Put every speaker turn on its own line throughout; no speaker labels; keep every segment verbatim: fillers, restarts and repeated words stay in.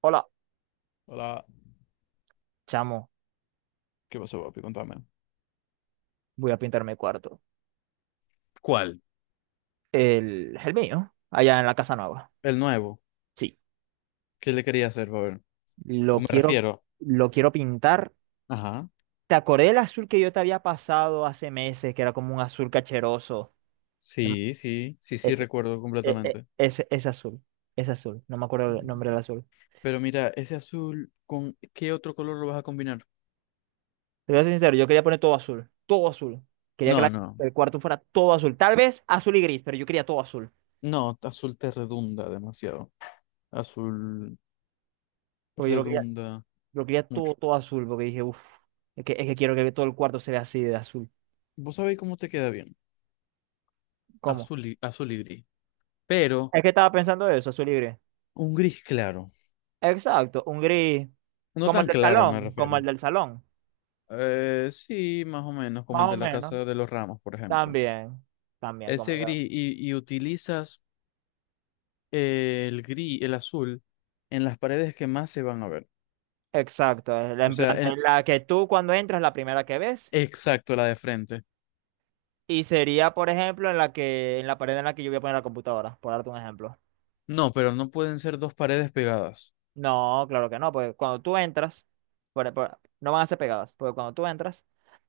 Hola,
Hola,
chamo,
¿qué pasó, papi? Contame.
voy a pintar mi cuarto.
¿Cuál?
El, el mío, allá en la casa nueva.
El nuevo,
Sí,
¿qué le quería hacer, ver? O
lo
me
quiero,
refiero.
lo quiero pintar.
Ajá.
¿Te acordé del azul que yo te había pasado hace meses, que era como un azul cacheroso? No me-
Sí, sí, sí, sí,
Ese,
recuerdo
e- e-
completamente.
ese, ese azul, ese azul, no me acuerdo el
Mm.
nombre del azul.
Pero mira, ese azul, ¿con qué otro color lo vas a combinar?
Te voy a ser sincero, yo quería poner todo azul, todo azul. Quería que
No,
la-
no,
el cuarto fuera todo azul, tal vez azul y gris, pero yo quería todo azul.
no, azul te redunda demasiado. Azul
Porque yo lo quería,
redunda
lo quería
mucho.
todo, todo azul, porque dije, uff, es que, es que quiero que todo el cuarto se vea así de azul.
Vos sabéis cómo te queda bien.
¿Cómo?
Azul y, azul y gris. Pero
Es que estaba pensando eso, su libre.
un gris claro.
Exacto, un gris.
No
Como el
tan
del
claro, me
salón, como
refiero.
el del salón.
Eh, sí, más o menos, como el
Más o
de la
menos.
casa de los Ramos, por ejemplo.
También, también como
Ese
el... del-
gris y, y utilizas eh, el gris, el azul, en las paredes que más se van a ver.
Exacto, es la-
O
en
sea,
plan
el,
en la que tú cuando entras la primera que ves
exacto, la de frente.
y sería, por ejemplo, en la que en la pared en la que yo voy a poner la computadora, por darte un ejemplo.
No, pero no pueden ser dos paredes pegadas.
No, claro que no, porque cuando tú entras, por- por- no van a ser pegadas, porque cuando tú entras,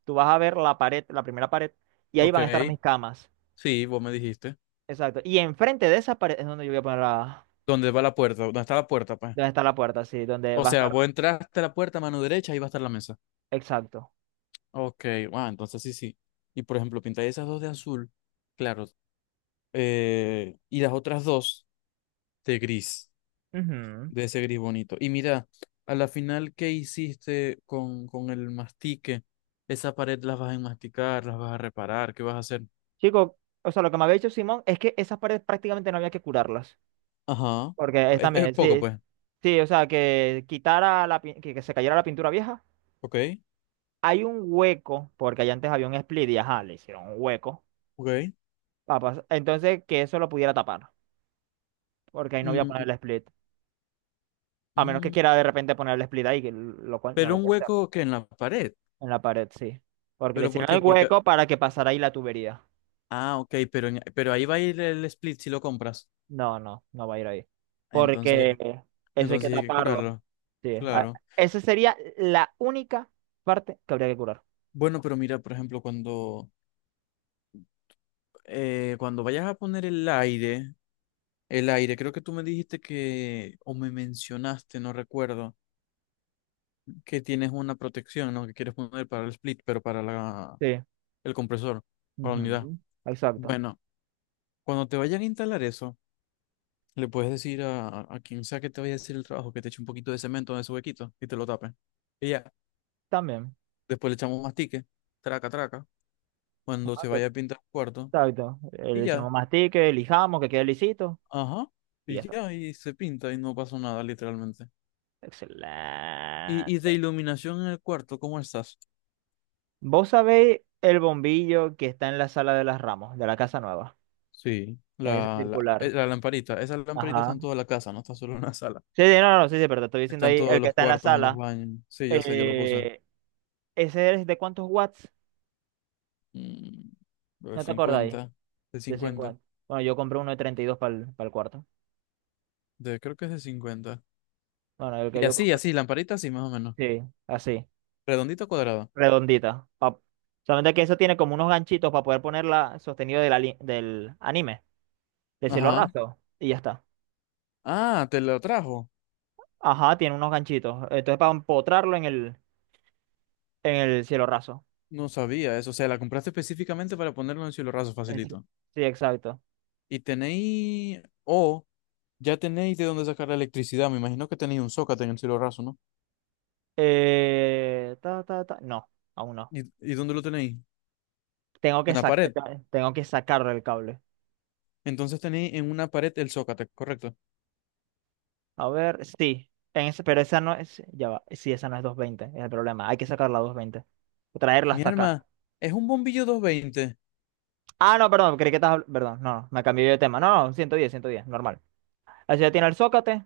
tú vas a ver la pared, la primera pared y ahí
Ok,
van a estar mis camas.
sí, vos me dijiste.
Exacto, y enfrente de esa pared es donde yo voy a poner la
¿Dónde va la puerta? ¿Dónde está la puerta, pues?
dónde está la puerta, sí, donde
O
va a
sea,
estar.
vos entraste a la puerta, mano derecha, ahí va a estar la mesa.
Exacto.
Ok, wow, entonces sí, sí. Y por ejemplo, pintáis esas dos de azul, claro, eh, y las otras dos de gris.
Ujú.
De ese gris bonito. Y mira, a la final, ¿qué hiciste con, con el mastique? Esa pared las vas a enmasticar, las vas a reparar, ¿qué vas a hacer?
Chico, o sea, lo que me había dicho Simón es que esas paredes prácticamente no había que curarlas.
Ajá.
Porque es
Es, es
también,
poco,
sí,
pues.
sí, o sea, que quitara la, pin- que, que se cayera la pintura vieja.
Ok,
Hay un hueco, porque allá antes había un split y ajá, le hicieron un hueco.
ok.
Papas. Entonces, que eso lo pudiera tapar. Porque ahí no voy a poner
Mm,
el split. A menos que
mm.
quiera de repente poner el split ahí, que lo cual no
Pero
lo
un
puede hacer.
hueco que en la pared.
En la pared, sí. Porque le
¿Pero por
hicieron
qué?
el
Porque.
hueco para que pasara ahí la tubería.
Ah, ok, pero, en- pero ahí va a ir el split si lo compras.
No, no, no va a ir ahí.
Entonces,
Porque eso hay que
entonces hay que
taparlo.
curarlo.
Sí. A-
Claro.
esa sería la única parte que habría que curar.
Bueno, pero mira, por ejemplo, cuando, eh, cuando vayas a poner el aire. El aire, creo que tú me dijiste que, o me mencionaste, no recuerdo, que tienes una protección, ¿no? Que quieres poner para el split, pero para la,
Sí.
el compresor, para la unidad.
Ujú. Exacto.
Bueno, cuando te vayan a instalar eso, le puedes decir a, a quien sea que te vaya a hacer el trabajo que te eche un poquito de cemento en ese huequito y te lo tape. Y ya,
También.
después le echamos mastique, traca, traca, cuando se
Ok.
vaya a pintar el cuarto,
Exacto. Eh,
y
Le
ya,
echamos mastique, lijamos, que quede lisito
ajá,
y ya
y
está.
ya, y se pinta y no pasó nada, literalmente. Y, y
Excelente.
de iluminación en el cuarto, ¿cómo estás?
Vos sabéis el bombillo que está en la sala de las Ramos, de la casa nueva.
Sí,
Que Es
la, la, eh,
circular.
la lamparita. Esa lamparita está
Ajá.
en toda la casa, no está solo en la sala.
Sí, sí, no, no, no, sí, sí, pero te estoy diciendo
Está en
ahí el
todos
que
los
está en la
cuartos, en los
sala.
baños. Sí, yo sé, yo la puse.
Eh, ¿ese es de cuántos watts?
Mm, de
¿No te acordáis?
cincuenta, de
De
cincuenta,
cincuenta. Bueno, yo compré uno de treinta y dos para el, cuarto.
de, creo que es de cincuenta.
Bueno, el que
Y
yo
así,
compré,
así, lamparita así, más o menos.
sí, así,
Redondito cuadrado.
redondita. pa- Solamente que eso tiene como unos ganchitos para poder ponerla sostenido de la li- del anime, del cielo
Ajá.
raso. Y ya está.
Ah, te lo trajo.
Ajá, tiene unos ganchitos. Entonces para empotrarlo en el, en el cielo raso.
No sabía eso. O sea, la compraste específicamente para ponerlo en cielo raso,
En ci-
facilito.
Sí, exacto.
Y tenéis, o ya tenéis de dónde sacar la electricidad. Me imagino que tenéis un zócate en el cielo raso, ¿no?
Eh, ta, ta, ta. No, aún no.
¿Y, y dónde lo tenéis?
Tengo que
En la
sac-
pared.
tengo que sacarle el cable.
Entonces tenéis en una pared el zócate, correcto.
A ver, sí, en ese, pero esa no es, ya va, sí, esa no es doscientos veinte es el problema, hay que sacarla a doscientos veinte, o traerla
Mi
hasta acá.
alma es un bombillo doscientos veinte,
Ah, no, perdón, creí que estabas habl- perdón, no, no, me cambié de tema, no, no, ciento diez ciento diez, normal. Así ya tiene el zócate,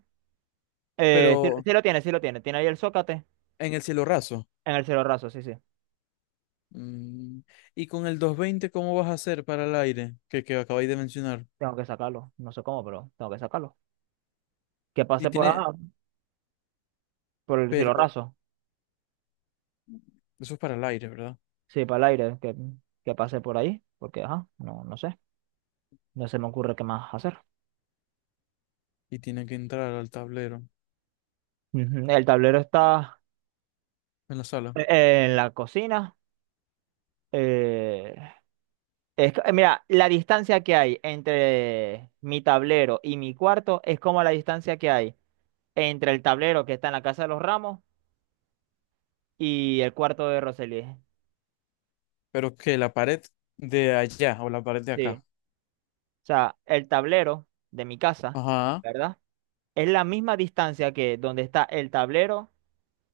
eh, sí,
pero
sí lo tiene, sí lo tiene, tiene ahí el zócate
en el cielo raso.
en el cielo raso, sí, sí,
Mm, Y con el doscientos veinte, ¿cómo vas a hacer para el aire que, que acabáis de mencionar?
tengo que sacarlo, no sé cómo, pero tengo que sacarlo. Que
Y
pase por, ajá,
tiene,
por el cielo
pero
raso,
eso es para el aire, ¿verdad?
sí, para el aire, que, que pase por ahí, porque, ajá, no, no sé, no se me ocurre qué más hacer.
Y tiene que entrar al tablero
Ujú. El tablero está
en la sala.
eh, en la cocina. Eh, es co- eh, mira, la distancia que hay entre mi tablero y mi cuarto es como la distancia que hay entre el tablero que está en la Casa de los Ramos y el cuarto de Roseli.
Pero que la pared de allá o la pared de
Sí.
acá.
O sea, el tablero de mi casa,
Ajá.
¿verdad? Es la misma distancia que donde está el tablero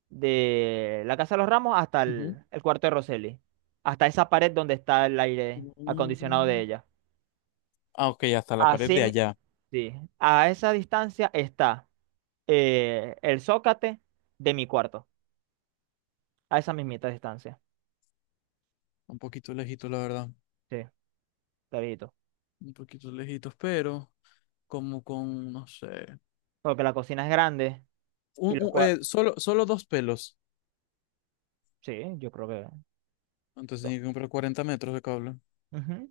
de la Casa de los Ramos hasta
Ujú.
el, el cuarto de Roseli. Hasta esa pared donde está el aire acondicionado de
Mm,
ella.
Ah, ok, hasta la pared
Así,
de
mi-
allá.
sí. A esa distancia está. eh, el zócate de mi cuarto, a esa mismita distancia.
Un poquito lejito, la verdad.
Sí, clarito.
Un poquito lejitos, pero como con, no sé.
Porque la cocina es grande y
un-
los
un- eh,
cuartos.
solo, solo dos pelos.
Sí, yo creo que
Entonces
dos.
tenía que comprar cuarenta metros de cable.
Ujú.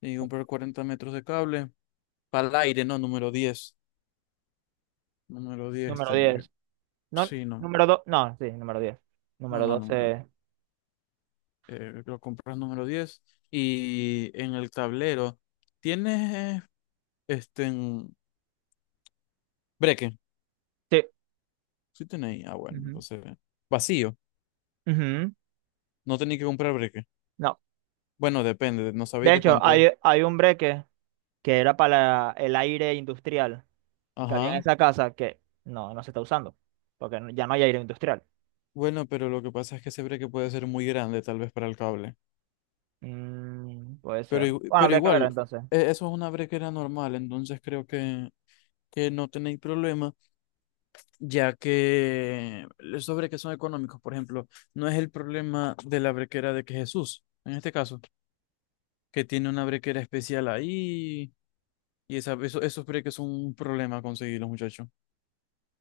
Tenía que comprar cuarenta metros de cable. Para el aire, no, número diez. Número diez
Número
tenía que...
diez. No,
Sí, no,
número dos. No, sí, número diez.
no,
Número
no, número diez.
doce.
Eh, lo compras número diez. Y en el tablero, ¿tienes este en breque?
Sí.
Sí tenéis. Ah, bueno,
Ujú.
entonces... Vacío.
Ujú.
No tenéis que comprar breque.
No.
Bueno, depende, no sabéis
De
de
hecho,
cuánto es.
hay, hay un breque que era para el aire industrial que había en
Ajá.
esa casa que no, no se está usando. Porque no- ya no hay aire industrial.
Bueno, pero lo que pasa es que ese breque puede ser muy grande, tal vez para el cable.
Mm, puede
Pero,
ser.
igu-
Bueno,
pero
habría que ver
igual,
entonces.
e- eso es una brequera normal, entonces creo que, que no tenéis problema, ya que los sobre que son económicos, por ejemplo, no es el problema de la brequera de que Jesús, en este caso, que tiene una brequera especial ahí, y esa, eso, esos breques son un problema conseguirlos, muchachos.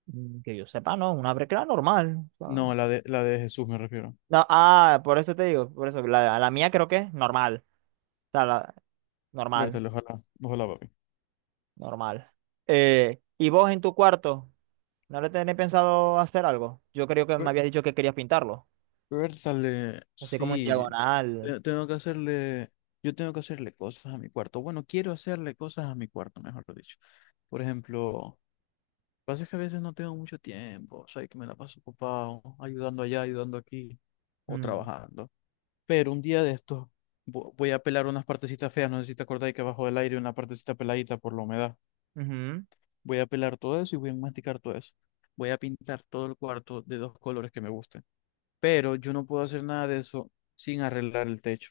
Mm. Que yo sepa, no, una brecla normal. O sea,
No, la de, la de Jesús me refiero.
no, ah, por eso te digo, por eso, la, la mía creo que es normal. O sea, la- normal,
Vértelo, ojalá, ojalá, papi.
normal. Eh, ¿y vos en tu cuarto? ¿No le tenés pensado hacer algo? Yo creo que me habías dicho que querías pintarlo.
Vértale,
Así como en
sí,
diagonal.
te- tengo que hacerle, yo tengo que hacerle cosas a mi cuarto. Bueno, quiero hacerle cosas a mi cuarto, mejor dicho. Por ejemplo, lo que pasa es que a veces no tengo mucho tiempo, o sea, que me la paso ocupado, ayudando allá, ayudando aquí, o
Mm,
trabajando. Pero un día de estos vo- voy a pelar unas partecitas feas, no sé si te acordás que abajo del aire una partecita peladita por la humedad.
ujú,
Voy a pelar todo eso y voy a masticar todo eso. Voy a pintar todo el cuarto de dos colores que me gusten, pero yo no puedo hacer nada de eso sin arreglar el techo,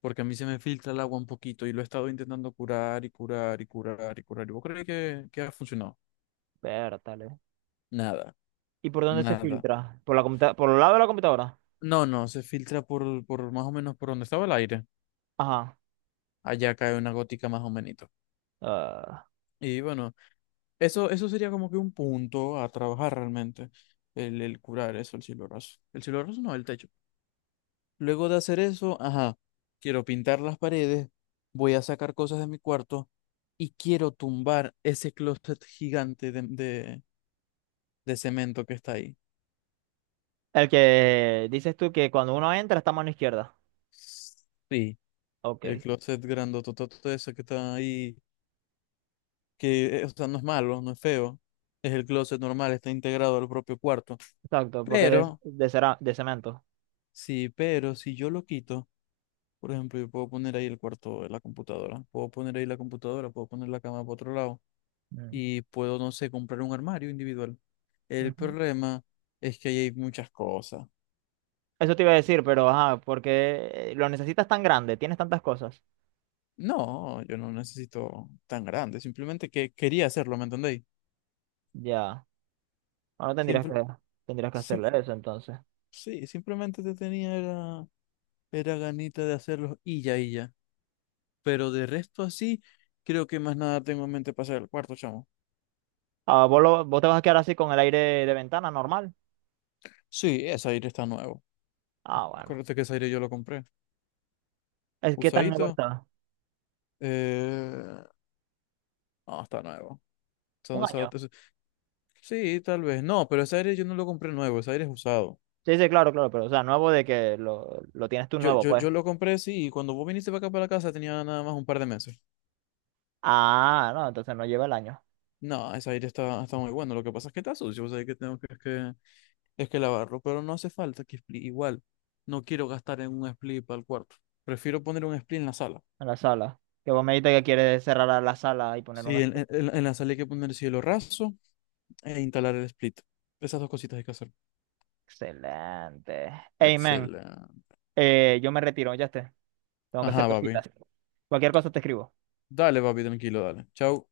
porque a mí se me filtra el agua un poquito y lo he estado intentando curar y curar y curar y curar. ¿Y vos crees que, que ha funcionado?
vértale.
Nada,
¿Y por dónde se
nada.
filtra? ¿Por la computa- ¿por el lado de la computadora?
No, no, se filtra por, por más o menos por donde estaba el aire.
Ajá.
Allá cae una gótica más o menos.
Ah,
Y bueno, eso, eso sería como que un punto a trabajar realmente, el, el curar eso, el cielo raso. El cielo raso no, el techo. Luego de hacer eso, ajá, quiero pintar las paredes, voy a sacar cosas de mi cuarto y quiero tumbar ese closet gigante de, de, de cemento que está ahí.
el que dices tú que cuando uno entra está a mano izquierda.
Sí, el
Ok.
closet grandototote ese que está ahí, que eh, o sea, no es malo, no es feo, es el closet normal, está integrado al propio cuarto.
Exacto, porque es
Pero,
de, cera- de cemento.
sí, pero si yo lo quito, por ejemplo, yo puedo poner ahí el cuarto de la computadora, puedo poner ahí la computadora, puedo poner la cama por otro lado
Mm.
y puedo, no sé, comprar un armario individual. El
Ujú.
problema es que ahí hay muchas cosas.
Eso te iba a decir, pero ajá, porque lo necesitas tan grande, tienes tantas cosas.
No, yo no necesito tan grande, simplemente que quería hacerlo, ¿me entendéis?
Ya, bueno, tendrías
Simple,
que, tendrías que
sim-
hacerle eso entonces.
sí, simplemente te tenía era, era ganita de hacerlo y ya, y ya. Pero de resto así, creo que más nada tengo en mente para hacer el cuarto, chamo.
Ah, ¿vos, lo- ¿vos te vas a quedar así con el aire de ventana normal?
Sí, ese aire está nuevo.
Ah, bueno.
Acuérdate que ese aire yo lo compré.
¿Es que tan nuevo
Usadito,
está?
eh... no, está nuevo. Son
¿Un
de
año?
esos- Sí, tal vez. No, pero ese aire yo no lo compré nuevo, ese aire es usado.
Sí, sí, claro, claro, pero o sea, nuevo de que lo, lo tienes tú
Yo,
nuevo,
yo,
pues.
yo lo compré, sí, y cuando vos viniste para acá para la casa tenía nada más un par de meses.
Ah, no, entonces no lleva el año
No, ese aire está, está muy bueno. Lo que pasa es que está sucio, o sea, que tengo que, es que, es que lavarlo, pero no hace falta que split. Igual, no quiero gastar en un split para el cuarto. Prefiero poner un split en la sala.
en la sala. Que vos me dijiste que quieres cerrar a la sala y poner un...
Sí, en,
espe-
en, en- en la sala hay que poner cielo raso e instalar el split. Esas dos cositas hay que hacer.
Excelente. Amen.
Excelente.
Eh, yo me retiro, ya esté. Tengo que hacer
Ajá, papi.
cositas. Cualquier cosa te escribo.
Dale, papi, tranquilo, dale. Chau.